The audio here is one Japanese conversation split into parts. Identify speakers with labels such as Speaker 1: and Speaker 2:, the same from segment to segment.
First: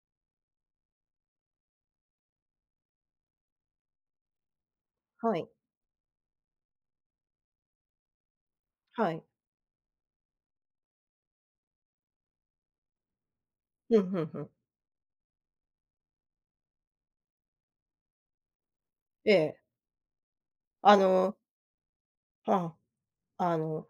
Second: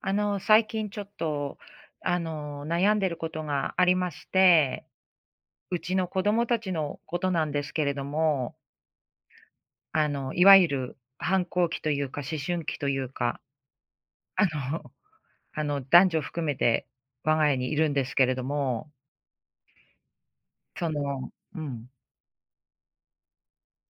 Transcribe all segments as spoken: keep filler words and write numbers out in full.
Speaker 1: あの、最近ちょっと、あの、悩んでることがありまして、
Speaker 2: はい、
Speaker 1: うちの子供たちのことなんですけれども、
Speaker 2: はい。
Speaker 1: あの、いわゆる反抗期というか、思春期というか、
Speaker 2: ふんふんふ
Speaker 1: あの、
Speaker 2: ん。
Speaker 1: あの、男女含めて我が家にいるんですけれども、
Speaker 2: ええ。
Speaker 1: そ
Speaker 2: あ
Speaker 1: の、
Speaker 2: の、
Speaker 1: うん、
Speaker 2: はあ、あの、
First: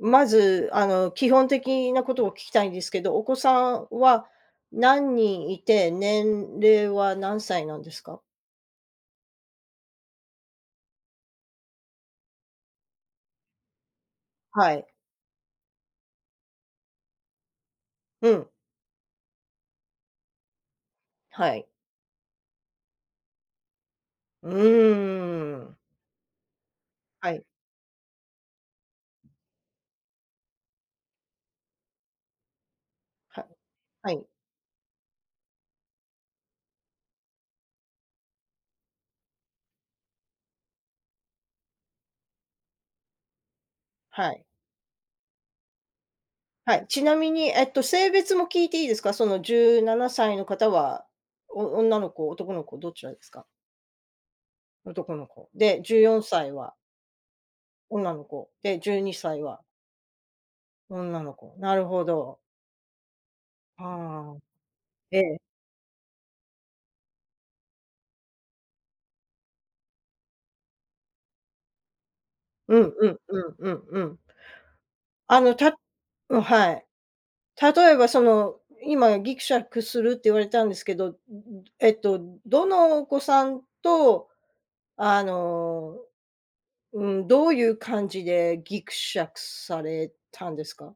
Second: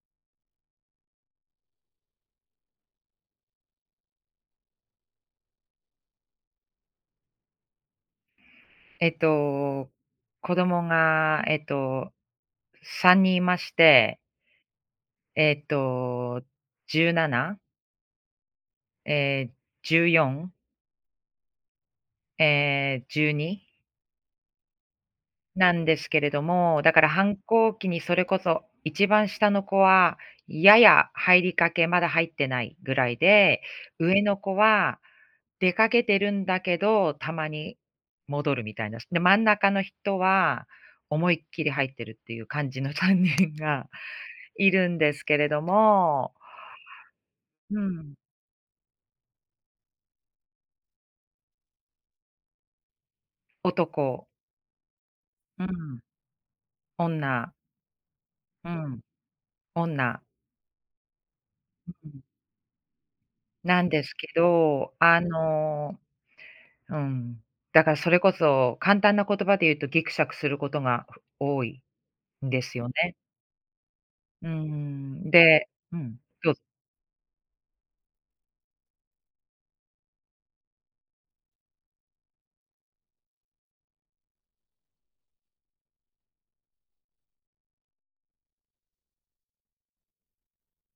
Speaker 2: まず、あの、基本的なことを聞きたいんですけど、お子さんは何人いて、年齢は何歳なんですか？
Speaker 1: えっと、子供が、えっと、さんにんいまして、
Speaker 2: はい。
Speaker 1: えっと、17、
Speaker 2: うん、
Speaker 1: えー、じゅうよん、
Speaker 2: はい。
Speaker 1: えー、じゅうに
Speaker 2: うー
Speaker 1: な
Speaker 2: ん。
Speaker 1: んですけれども、だから
Speaker 2: は
Speaker 1: 反
Speaker 2: い、
Speaker 1: 抗期にそれこそ一番下の子は、やや入りかけ、まだ入ってないぐらい
Speaker 2: はい。
Speaker 1: で、
Speaker 2: は
Speaker 1: 上
Speaker 2: い、
Speaker 1: の子は出かけてるんだけど、たまに戻るみたいな。で、真ん中の人は思いっきり入ってるっていう感じの さんにんが
Speaker 2: はい。
Speaker 1: いるんですけれども、
Speaker 2: はい。ちなみに、えっ
Speaker 1: う
Speaker 2: と、性
Speaker 1: ん、
Speaker 2: 別も聞いていいですか？そのじゅうななさいの方は、お女の子、男の子どちらですか？
Speaker 1: 男、
Speaker 2: 男の子。
Speaker 1: う
Speaker 2: で、
Speaker 1: ん、
Speaker 2: じゅうよんさいは
Speaker 1: 女、
Speaker 2: 女の子、
Speaker 1: う
Speaker 2: で、12
Speaker 1: ん、
Speaker 2: 歳は
Speaker 1: 女、
Speaker 2: 女の子、なるほ
Speaker 1: うん、
Speaker 2: ど。
Speaker 1: なんですけ
Speaker 2: ああ、
Speaker 1: ど、
Speaker 2: え
Speaker 1: あ
Speaker 2: え。
Speaker 1: のうん。だからそれこそ、簡単な言葉で言うとギクシャクすることが多いんです
Speaker 2: う
Speaker 1: よ
Speaker 2: んう
Speaker 1: ね。
Speaker 2: んうんうんうん。
Speaker 1: うーん、
Speaker 2: あの、
Speaker 1: で
Speaker 2: た
Speaker 1: うん、
Speaker 2: うん、
Speaker 1: どうぞ。
Speaker 2: はい。例えばその、今ギクシャクするって言われたんですけど、んん、えっと、どのお子さんと、あの、うん、どういう感じでギクシャクされたんですか？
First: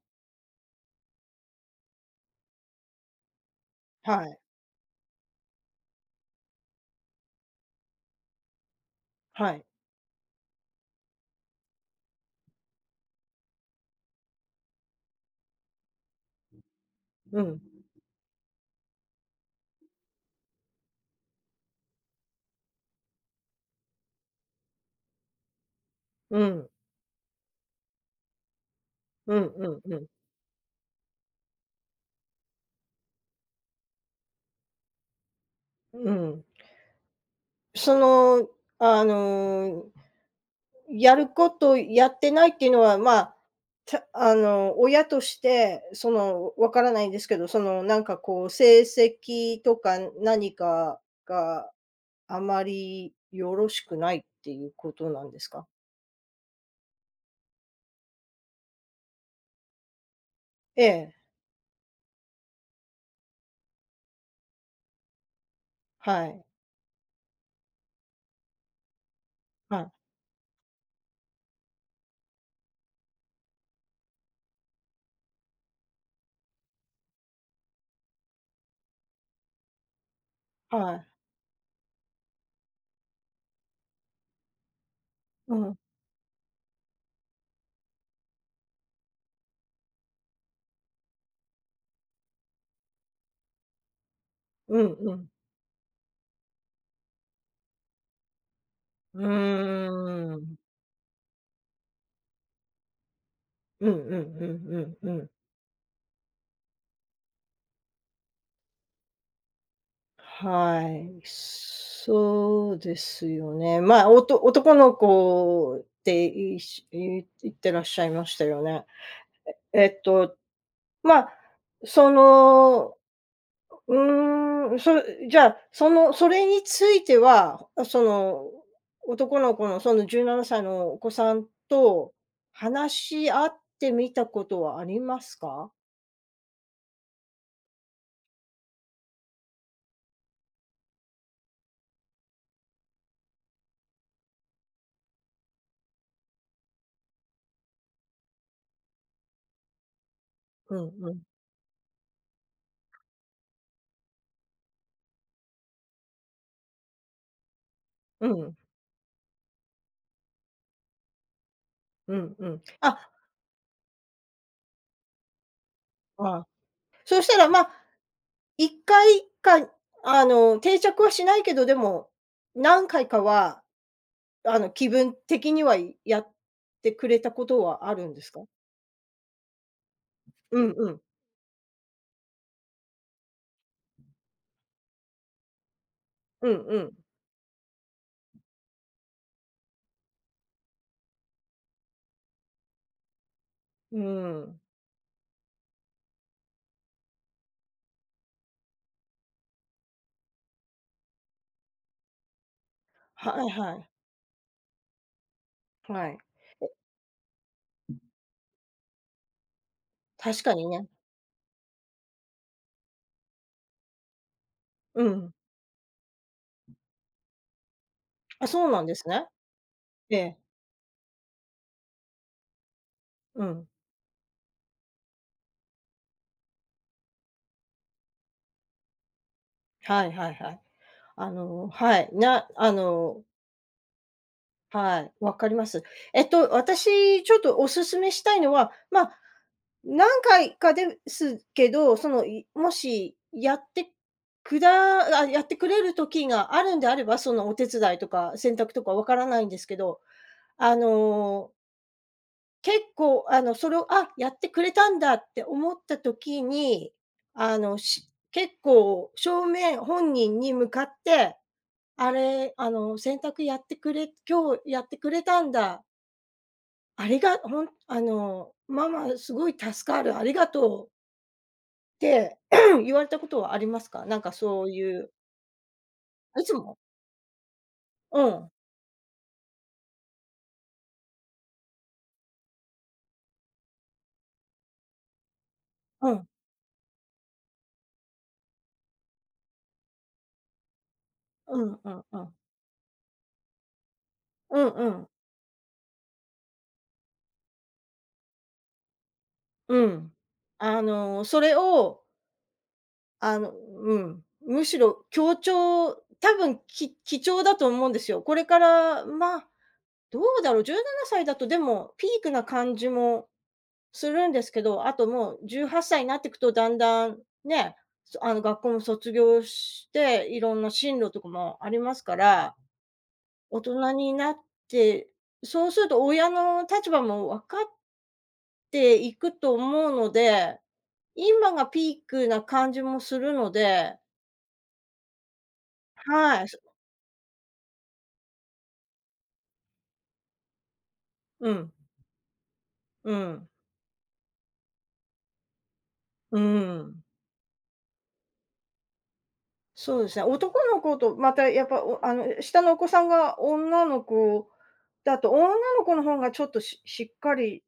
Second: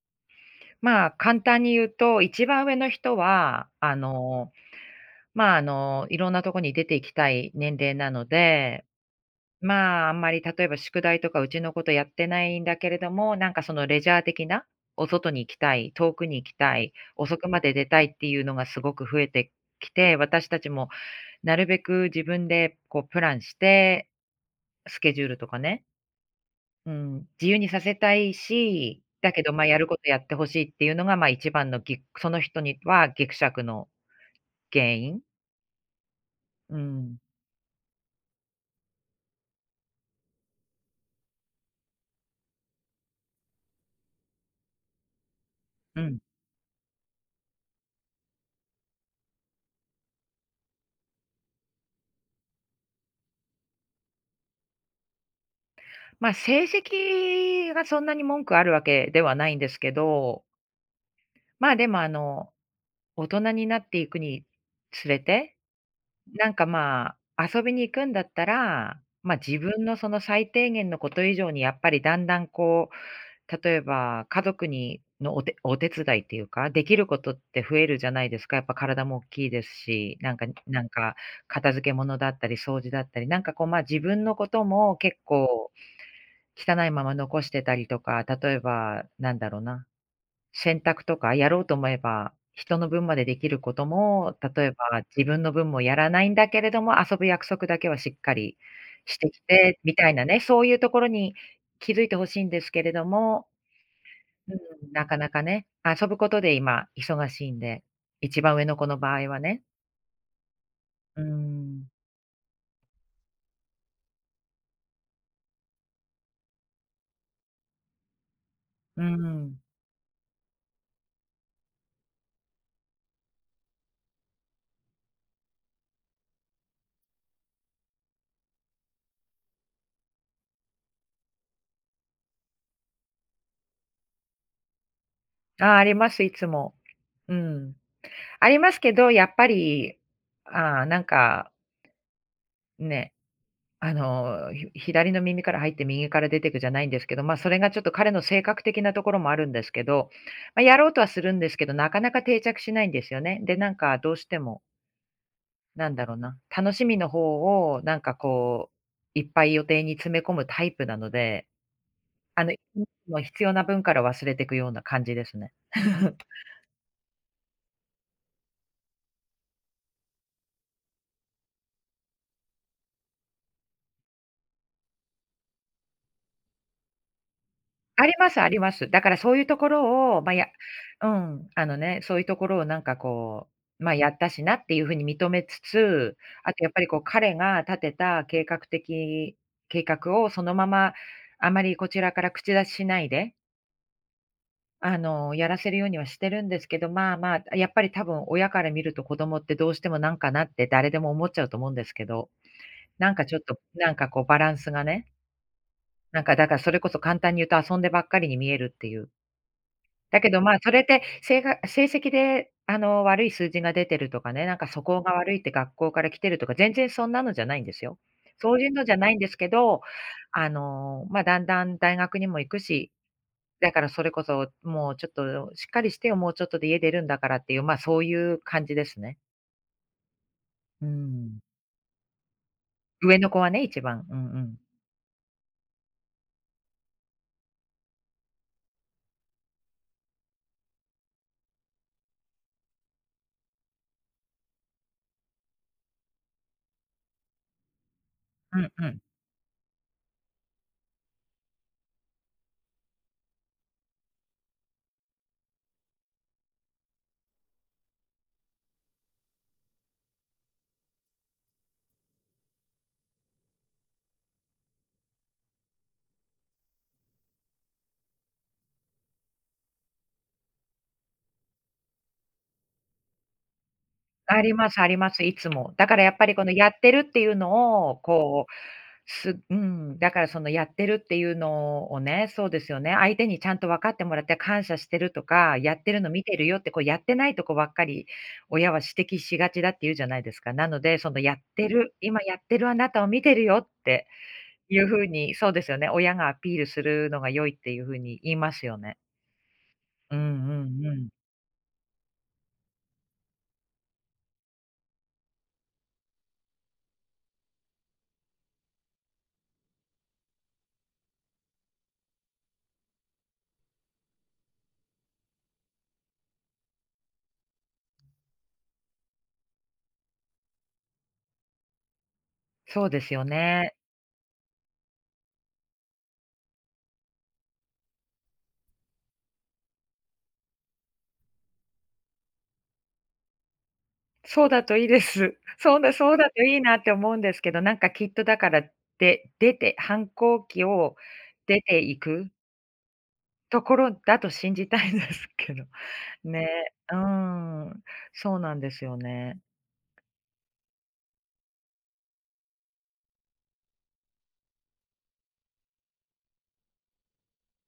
Speaker 1: まあ、簡単に言うと、一番上の人は、あ
Speaker 2: はい、
Speaker 1: の、まあ、あの、いろんなとこに出て行きたい年齢なので、
Speaker 2: はい。
Speaker 1: まあ、あんまり例えば宿題とかうちのことやってないんだけれども、なんかそのレジャー的な、お外に行きたい、遠くに行きたい、遅
Speaker 2: う
Speaker 1: く
Speaker 2: ん、
Speaker 1: まで出たいっていうのがすごく増えてきて、私たちもなるべく自分でこうプランして、スケジュールとかね、
Speaker 2: うん、
Speaker 1: うん、自由にさせたいし、だ
Speaker 2: う
Speaker 1: け
Speaker 2: ん
Speaker 1: ど、ま、あ
Speaker 2: う
Speaker 1: や
Speaker 2: ん
Speaker 1: る
Speaker 2: う
Speaker 1: こと
Speaker 2: ん。
Speaker 1: やってほしいっていうのが、ま、一番のぎその人にはぎくしゃくの原因。
Speaker 2: うん。
Speaker 1: うん、
Speaker 2: その、あのやることやってないっていうのは、まあ、たあの、親として、
Speaker 1: う
Speaker 2: そ
Speaker 1: ん。
Speaker 2: の、わからないんですけど、その、なんかこう、成績とか何かがあまりよろしくないっていうことなんですか？
Speaker 1: ま、成績がそんなに文句あるわけではないんですけど、
Speaker 2: ええ、
Speaker 1: まあ、でも、あの、大人になっていくにつれて、
Speaker 2: はい、
Speaker 1: なんか、まあ、遊びに行くんだったら、まあ、自
Speaker 2: は
Speaker 1: 分
Speaker 2: い、
Speaker 1: のその最低限のこと以上にやっぱりだんだん、こう、例えば家族にのお手お手伝いっていうか、できることって増えるじゃないですか。やっぱ体も大きいですし、なんかなん
Speaker 2: はい。
Speaker 1: か片付け物だったり掃除だったり、なんか、こう、まあ、自分のことも結
Speaker 2: う
Speaker 1: 構
Speaker 2: ん、
Speaker 1: 汚いまま残してたりとか、例えばなんだろうな選択とか、やろうと思えば、人の分までできることも、例え
Speaker 2: うん
Speaker 1: ば
Speaker 2: う
Speaker 1: 自
Speaker 2: ん。
Speaker 1: 分の分もやらないんだけれども、遊ぶ約束だけはしっかりし
Speaker 2: う
Speaker 1: てきて、みたいな
Speaker 2: ー
Speaker 1: ね、
Speaker 2: ん。
Speaker 1: そういうところに気づいて欲しいんですけれども、
Speaker 2: うんうんう
Speaker 1: う
Speaker 2: ん
Speaker 1: ん、な
Speaker 2: うん
Speaker 1: か
Speaker 2: う
Speaker 1: な
Speaker 2: ん。
Speaker 1: かね、遊ぶことで今忙しいんで、一番上の子の場合はね。
Speaker 2: は
Speaker 1: う
Speaker 2: い、
Speaker 1: ん、
Speaker 2: そうですよね。まあ、おと男の子って言いし言い言ってらっしゃいましたよね。
Speaker 1: うん。
Speaker 2: えっと、まあ、その、うーん、そじゃあ、その、それについては、その、男の子のそのじゅうななさいのお子さんと話し合ってみたことはあります
Speaker 1: あ
Speaker 2: か？
Speaker 1: あ、あります、いつも。うん。ありますけど、やっぱり、ああ、なんか、ね、あの、ひ左の耳から入って右から出てくじゃないんですけど、まあ、それがちょっと彼の性格的なところもあるんですけど、ま、
Speaker 2: う
Speaker 1: やろうと
Speaker 2: ん
Speaker 1: は
Speaker 2: う
Speaker 1: す
Speaker 2: ん。
Speaker 1: るんですけど、なかなか定着しないんですよね。で、なんかどうしても、なんだろうな、楽しみの方をなんか
Speaker 2: うん、
Speaker 1: こう、いっぱい予定に詰め込むタイプなので、
Speaker 2: うん
Speaker 1: あ
Speaker 2: う
Speaker 1: の、い
Speaker 2: ん。あ、
Speaker 1: つも必要な分から忘れてくような感じですね。
Speaker 2: ああ、そうしたら、まあ、いっかいかいか、あの、定着はしないけど、でも、何回かは、あの、気分的には、やってくれたことはあ
Speaker 1: あ
Speaker 2: るん
Speaker 1: り
Speaker 2: です
Speaker 1: ます
Speaker 2: か？
Speaker 1: あります。だからそういうところを、まあ、や
Speaker 2: うんうん。
Speaker 1: うん、あのね、そういうところをなんかこう、まあ、やったしなっていう風に認めつつ、
Speaker 2: う
Speaker 1: あ
Speaker 2: ん
Speaker 1: とやっ
Speaker 2: う
Speaker 1: ぱり
Speaker 2: ん。
Speaker 1: こう彼が立てた計画的計画をそのまま、あまりこちらから口出ししないで、
Speaker 2: うーん。
Speaker 1: あの、やらせるようにはしてるんですけど、まあまあ、やっぱり多分親から見ると子供ってどうしてもなんかなって誰でも思っちゃうと思うんですけど、なんかちょっ
Speaker 2: はい
Speaker 1: と、
Speaker 2: はい。
Speaker 1: なんかこうバランスがね、
Speaker 2: はい。
Speaker 1: なんかだからそれこそ簡単に言うと遊んでばっかりに見えるっていう。だけど、
Speaker 2: 確
Speaker 1: ま
Speaker 2: か
Speaker 1: あ、
Speaker 2: に
Speaker 1: それっ
Speaker 2: ね。
Speaker 1: てせいが成績で、あの、悪い数字が出てるとかね、なんか素行
Speaker 2: う
Speaker 1: が
Speaker 2: ん。
Speaker 1: 悪いって学校から来てるとか、全然そんなのじゃないんですよ。
Speaker 2: あ、
Speaker 1: そう
Speaker 2: そ
Speaker 1: い
Speaker 2: う
Speaker 1: う
Speaker 2: な
Speaker 1: の
Speaker 2: ん
Speaker 1: じ
Speaker 2: で
Speaker 1: ゃ
Speaker 2: す
Speaker 1: ないん
Speaker 2: ね。
Speaker 1: ですけど、
Speaker 2: ええ。
Speaker 1: あの、まあ、だんだん大学にも行くし、
Speaker 2: うん。
Speaker 1: だからそれこそもうちょっとしっかりしてよ、もうちょっとで家出るんだからっていう、まあ、そういう感じですね。
Speaker 2: はいはいはい。
Speaker 1: う
Speaker 2: あ
Speaker 1: ん。
Speaker 2: の、はい、なあ
Speaker 1: 上
Speaker 2: の
Speaker 1: の子はね、一番。うんうん。
Speaker 2: はい、わかります。えっと、私ちょっとお勧めしたいのは、まあ、何回かですけど、その、いもしやってくだあ、やってくれる時があるんであれば、そのお手伝いとか洗
Speaker 1: う
Speaker 2: 濯
Speaker 1: ん
Speaker 2: と
Speaker 1: う
Speaker 2: か
Speaker 1: ん。
Speaker 2: わからないんですけど、あの、結構、あの、それを、あ、やってくれたんだって思った時に、あの、し結構正面、本人に向かって、「あれ、あの、洗濯やってくれ今日やってくれたんだ、ありがほんあの、「ママすごい助かる、ありがとう」って 言われたことはありますか？なんか
Speaker 1: あり
Speaker 2: そう
Speaker 1: ますあ
Speaker 2: い
Speaker 1: り
Speaker 2: う、
Speaker 1: ます、いつも。だからやっぱり
Speaker 2: い
Speaker 1: こ
Speaker 2: つ
Speaker 1: のや
Speaker 2: も
Speaker 1: ってるっていうのを、
Speaker 2: う
Speaker 1: こ
Speaker 2: ん、
Speaker 1: うすうん、だからそのやってるっていうのをね、そうですよね、相手にちゃんと分かってもらって感謝してるとか、やってるの
Speaker 2: う
Speaker 1: 見
Speaker 2: ん、
Speaker 1: てるよって、こうやってないとこばっかり、親は指摘しがちだって言うじゃないですか。なので、そのやっ
Speaker 2: う
Speaker 1: て
Speaker 2: んう
Speaker 1: る、
Speaker 2: んう
Speaker 1: 今
Speaker 2: ん。
Speaker 1: やってるあなたを見てるよって
Speaker 2: うん
Speaker 1: いう
Speaker 2: う
Speaker 1: 風
Speaker 2: ん、
Speaker 1: に、そうですよね、親がアピールするのが良いっていう風に言いますよね。
Speaker 2: うん。
Speaker 1: うんう
Speaker 2: あ
Speaker 1: んうん。
Speaker 2: の、それを、あのうん、むしろ強調、多分、き貴重だと思うんですよ。これから、ま、あ、どうだろう、じゅうななさいだとでもピークな感じもするんですけど、あともうじゅうはっさいになっていくと、だんだんね、そあの、学校も卒業して、いろんな進路とかもありますから、
Speaker 1: そうですよ
Speaker 2: 大
Speaker 1: ね。
Speaker 2: 人になって、そうすると親の立場も分かっていくと思うので、今がピークな感じもするので、
Speaker 1: そうだといいです。そうだそうだ
Speaker 2: は
Speaker 1: と
Speaker 2: い、
Speaker 1: い
Speaker 2: そ
Speaker 1: いなって思うんですけど、なんかきっとだから、で出て反抗期を
Speaker 2: う
Speaker 1: 出
Speaker 2: ん、
Speaker 1: ていく
Speaker 2: うん、
Speaker 1: ところだと信じたいんですけど。
Speaker 2: う
Speaker 1: ね、うー
Speaker 2: ん。
Speaker 1: ん、そうなんですよね。
Speaker 2: そうですね、男の子とまたやっぱ、おあの、下のお子さんが女の子だと、女の子の方がちょっとししっかり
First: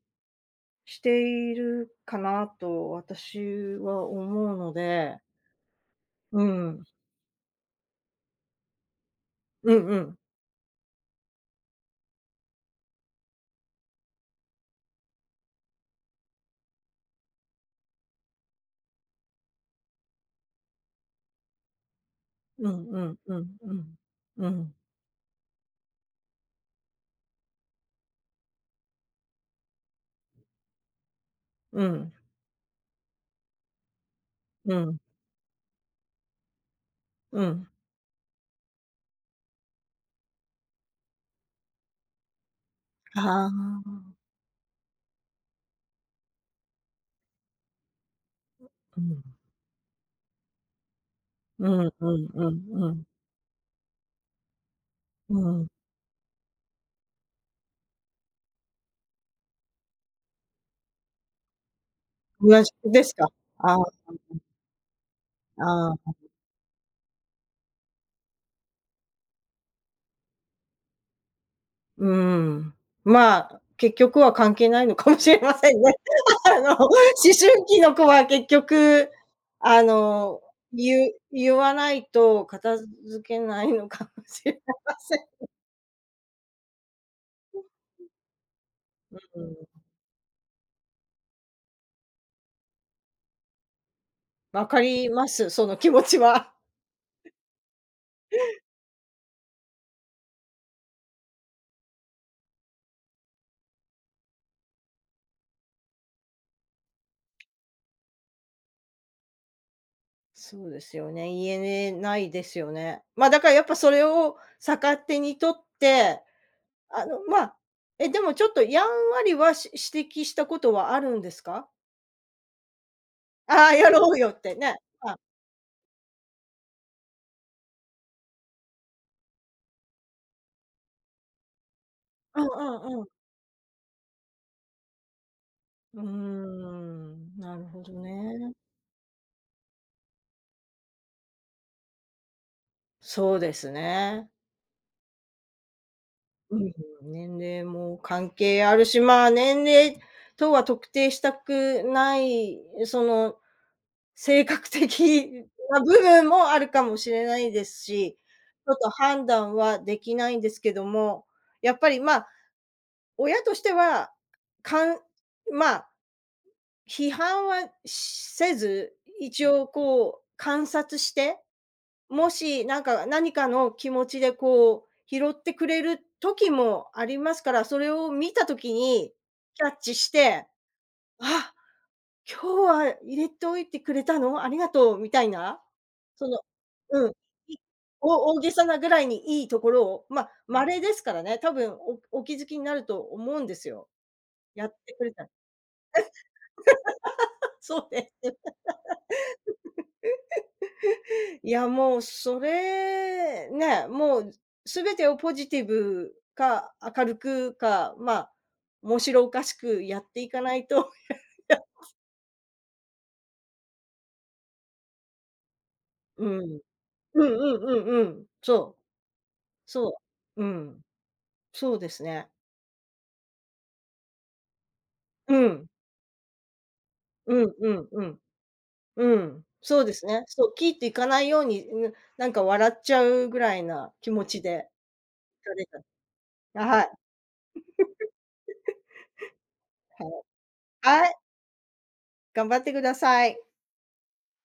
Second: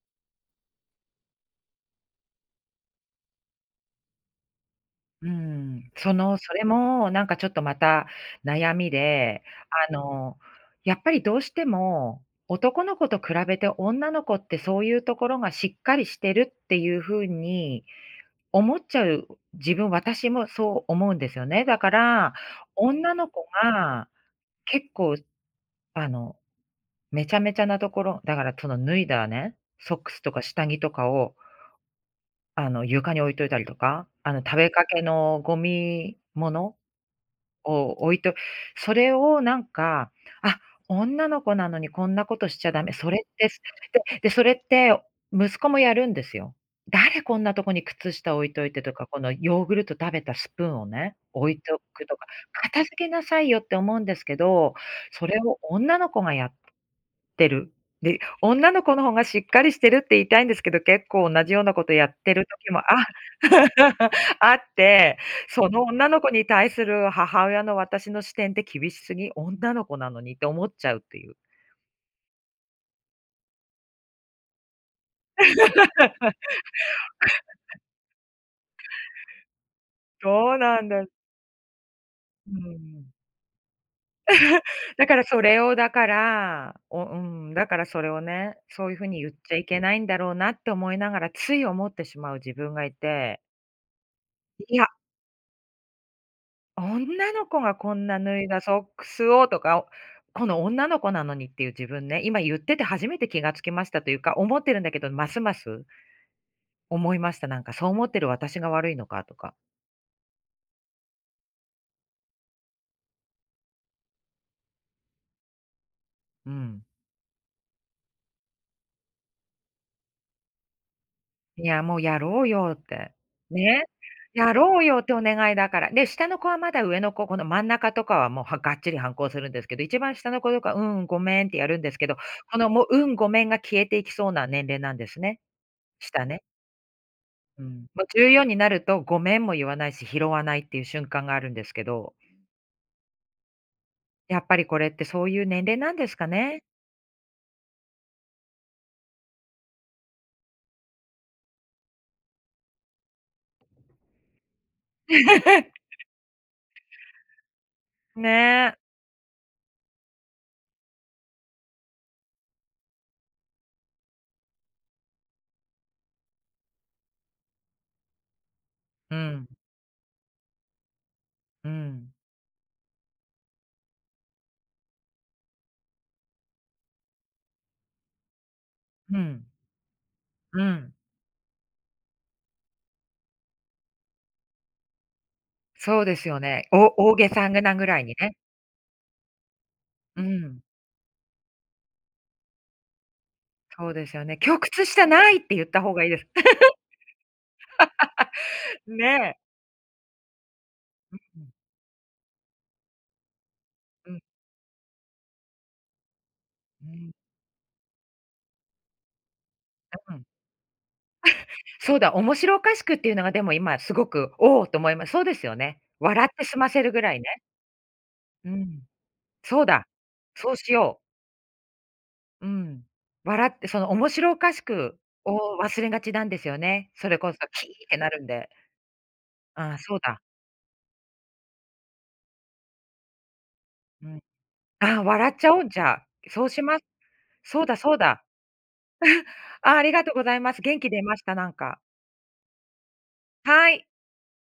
Speaker 2: しているかなと私は思うので、
Speaker 1: うん。その、
Speaker 2: う
Speaker 1: それ
Speaker 2: ん。
Speaker 1: もなんかちょっとまた悩みで、
Speaker 2: うん
Speaker 1: あ
Speaker 2: うん。
Speaker 1: の、やっぱりどうしても、男の子と比べて女の子ってそういうところがしっかりしてるっていうふうに思っちゃう自分、私もそう思うんですよね。だから、
Speaker 2: うんう
Speaker 1: 女
Speaker 2: ん
Speaker 1: の
Speaker 2: う
Speaker 1: 子
Speaker 2: んうん。
Speaker 1: が
Speaker 2: うん
Speaker 1: 結構あの、めちゃめちゃなところ、だからその脱いだね、ソックスとか下着とかを
Speaker 2: うん
Speaker 1: あの、床に置いといたりとか、あの、食べ
Speaker 2: う
Speaker 1: か
Speaker 2: ん
Speaker 1: けのゴミもの
Speaker 2: うん。
Speaker 1: を置いとそれをなんか、あ、女の子なのにこんなことしちゃダメ、それっ
Speaker 2: あ
Speaker 1: てす
Speaker 2: あ、
Speaker 1: でで、それって息子もやるんですよ。誰こんなとこに靴下置いといてと
Speaker 2: う
Speaker 1: か、こ
Speaker 2: ん。
Speaker 1: のヨーグルト食べたスプーンをね、置い
Speaker 2: う
Speaker 1: と
Speaker 2: んう
Speaker 1: くと
Speaker 2: ん
Speaker 1: か、
Speaker 2: う
Speaker 1: 片
Speaker 2: んう
Speaker 1: 付
Speaker 2: ん。
Speaker 1: けなさいよって思うんですけど、そ
Speaker 2: う
Speaker 1: れを
Speaker 2: ん。
Speaker 1: 女の子がやってる。で、女の子の方がしっかりしてるって言いたいんですけど、結構同じようなことやってる
Speaker 2: 同じ
Speaker 1: 時も、あ
Speaker 2: ですか？ああ、
Speaker 1: あって、その
Speaker 2: あ
Speaker 1: 女
Speaker 2: あ、
Speaker 1: の子に対する母親の私の視点って厳しすぎ、女の子なのにって思っちゃうっていう。
Speaker 2: うん。まあ、結局は関係ないのかもしれませんね。あの、思春期の子は結局、あの、
Speaker 1: そうなんです。
Speaker 2: ゆ言わないと
Speaker 1: う
Speaker 2: 片付
Speaker 1: ん。
Speaker 2: けないのかもしれま
Speaker 1: だ
Speaker 2: せ
Speaker 1: から
Speaker 2: ん。
Speaker 1: それをだから、おうん、だからそれをね、そういう風
Speaker 2: う
Speaker 1: に言っち
Speaker 2: ん、
Speaker 1: ゃいけないんだろうなって思いながら、つい思ってしまう自分がいて。
Speaker 2: わ
Speaker 1: い
Speaker 2: か
Speaker 1: や
Speaker 2: ります、その気持ちは。
Speaker 1: 女の子がこんな脱いだソックスをとか、この女の子なのにっていう自分ね、今言ってて初めて気がつきましたというか、思ってるんだけど、ますます思いました。なんかそう思ってる私が悪いのかとか。
Speaker 2: そうですよね、言えないですよね。まあ、だからやっぱそれを逆手に取って、
Speaker 1: うん。
Speaker 2: あの、まあ、え、でもちょっとやんわりは、し指摘したことはあるんです
Speaker 1: い
Speaker 2: か？
Speaker 1: や、もうやろうよって。
Speaker 2: ああ、
Speaker 1: ね。
Speaker 2: やろうよっ
Speaker 1: や
Speaker 2: てね。
Speaker 1: ろうよっ
Speaker 2: ま
Speaker 1: て
Speaker 2: あ、
Speaker 1: お願いだから。で、下の子はまだ上の子、この真ん中とかはもうはがっちり反抗するんですけど、一番下の子とか、うん、ごめんってやるんですけど、
Speaker 2: うん
Speaker 1: このもう、
Speaker 2: うんうん。
Speaker 1: うん、ごめんが消えていきそうな年齢なんですね。
Speaker 2: うー
Speaker 1: 下ね。
Speaker 2: ん、な
Speaker 1: う
Speaker 2: るほ
Speaker 1: ん、
Speaker 2: ど
Speaker 1: まあ、じゅうよん
Speaker 2: ね。
Speaker 1: になるとごめんも言わないし、拾わないっていう瞬間があるんですけど、
Speaker 2: そうですね。
Speaker 1: やっぱりこれってそういう年齢なんですか
Speaker 2: う
Speaker 1: ね。
Speaker 2: ん、年齢も関係あるし、まあ、年齢とは特定したくない、その、性格的な部 分もあるかもしれないですし、ちょ
Speaker 1: ね
Speaker 2: っ
Speaker 1: え。
Speaker 2: と判断はできないんですけども、やっぱり、まあ、親としては、かんまあ、批判はしせず、
Speaker 1: う
Speaker 2: 一
Speaker 1: ん、
Speaker 2: 応こう観察して、
Speaker 1: うん、
Speaker 2: もし、なんか、何かの気持ちでこう、拾ってくれる時もありますから、それを見た時に
Speaker 1: うん、
Speaker 2: キャッチして、
Speaker 1: うん。
Speaker 2: 「あ、今日は入れておいてくれたの？ありがとう」みたいな、
Speaker 1: そうで
Speaker 2: そ
Speaker 1: す
Speaker 2: の
Speaker 1: よね。
Speaker 2: うん、
Speaker 1: お大げさ
Speaker 2: い
Speaker 1: なぐらいに
Speaker 2: お
Speaker 1: ね。
Speaker 2: 大げさなぐらいに、いいところを、ま
Speaker 1: う
Speaker 2: あ、
Speaker 1: ん、
Speaker 2: 稀ですからね、多分おお気づきになると思うんですよ。
Speaker 1: そうですよね。「今
Speaker 2: やっ
Speaker 1: 日靴
Speaker 2: てく
Speaker 1: 下
Speaker 2: れたら
Speaker 1: ない！」って言った方がいいです。
Speaker 2: そうです。
Speaker 1: ね。う
Speaker 2: い
Speaker 1: ん、
Speaker 2: や、もうそれ、ね、
Speaker 1: う
Speaker 2: も
Speaker 1: ん、
Speaker 2: う、すべてをポジティブか、
Speaker 1: う
Speaker 2: 明
Speaker 1: ん、
Speaker 2: るくか、まあ、面白おかしくやっ
Speaker 1: う
Speaker 2: て
Speaker 1: ん。
Speaker 2: いかないと、
Speaker 1: そうだ、面白おかしくっていうのがでも今すごく、おおと思います。そうですよね。笑
Speaker 2: う
Speaker 1: って済
Speaker 2: ん。
Speaker 1: ませるぐらい
Speaker 2: うん
Speaker 1: ね。
Speaker 2: うんうんうん。
Speaker 1: う
Speaker 2: そう、
Speaker 1: ん、そうだ、
Speaker 2: そう。う
Speaker 1: そうし
Speaker 2: ん。
Speaker 1: よう。
Speaker 2: そうですね。
Speaker 1: うん。笑って、その面白おかしく
Speaker 2: う
Speaker 1: を
Speaker 2: ん。
Speaker 1: 忘れがちなんですよね。それこそ
Speaker 2: うん
Speaker 1: キー
Speaker 2: う
Speaker 1: っ
Speaker 2: ん
Speaker 1: て
Speaker 2: う
Speaker 1: な
Speaker 2: ん。
Speaker 1: るんで。
Speaker 2: うん。
Speaker 1: ああ、
Speaker 2: そうで
Speaker 1: そう
Speaker 2: す
Speaker 1: だ。
Speaker 2: ね。そう、きっていかないように、うん、なんか笑っちゃうぐらいな
Speaker 1: う
Speaker 2: 気
Speaker 1: ん。
Speaker 2: 持ちで、
Speaker 1: ああ、笑っち
Speaker 2: さ
Speaker 1: ゃお
Speaker 2: れ
Speaker 1: う、
Speaker 2: た
Speaker 1: じゃあ。そうし
Speaker 2: あ、
Speaker 1: ま
Speaker 2: は
Speaker 1: す。
Speaker 2: い、
Speaker 1: そうだそうだ。ああ、ありが
Speaker 2: はい。
Speaker 1: とうございます。元気出
Speaker 2: は
Speaker 1: ま
Speaker 2: い、
Speaker 1: した、なんか。
Speaker 2: 頑張ってください。
Speaker 1: はい。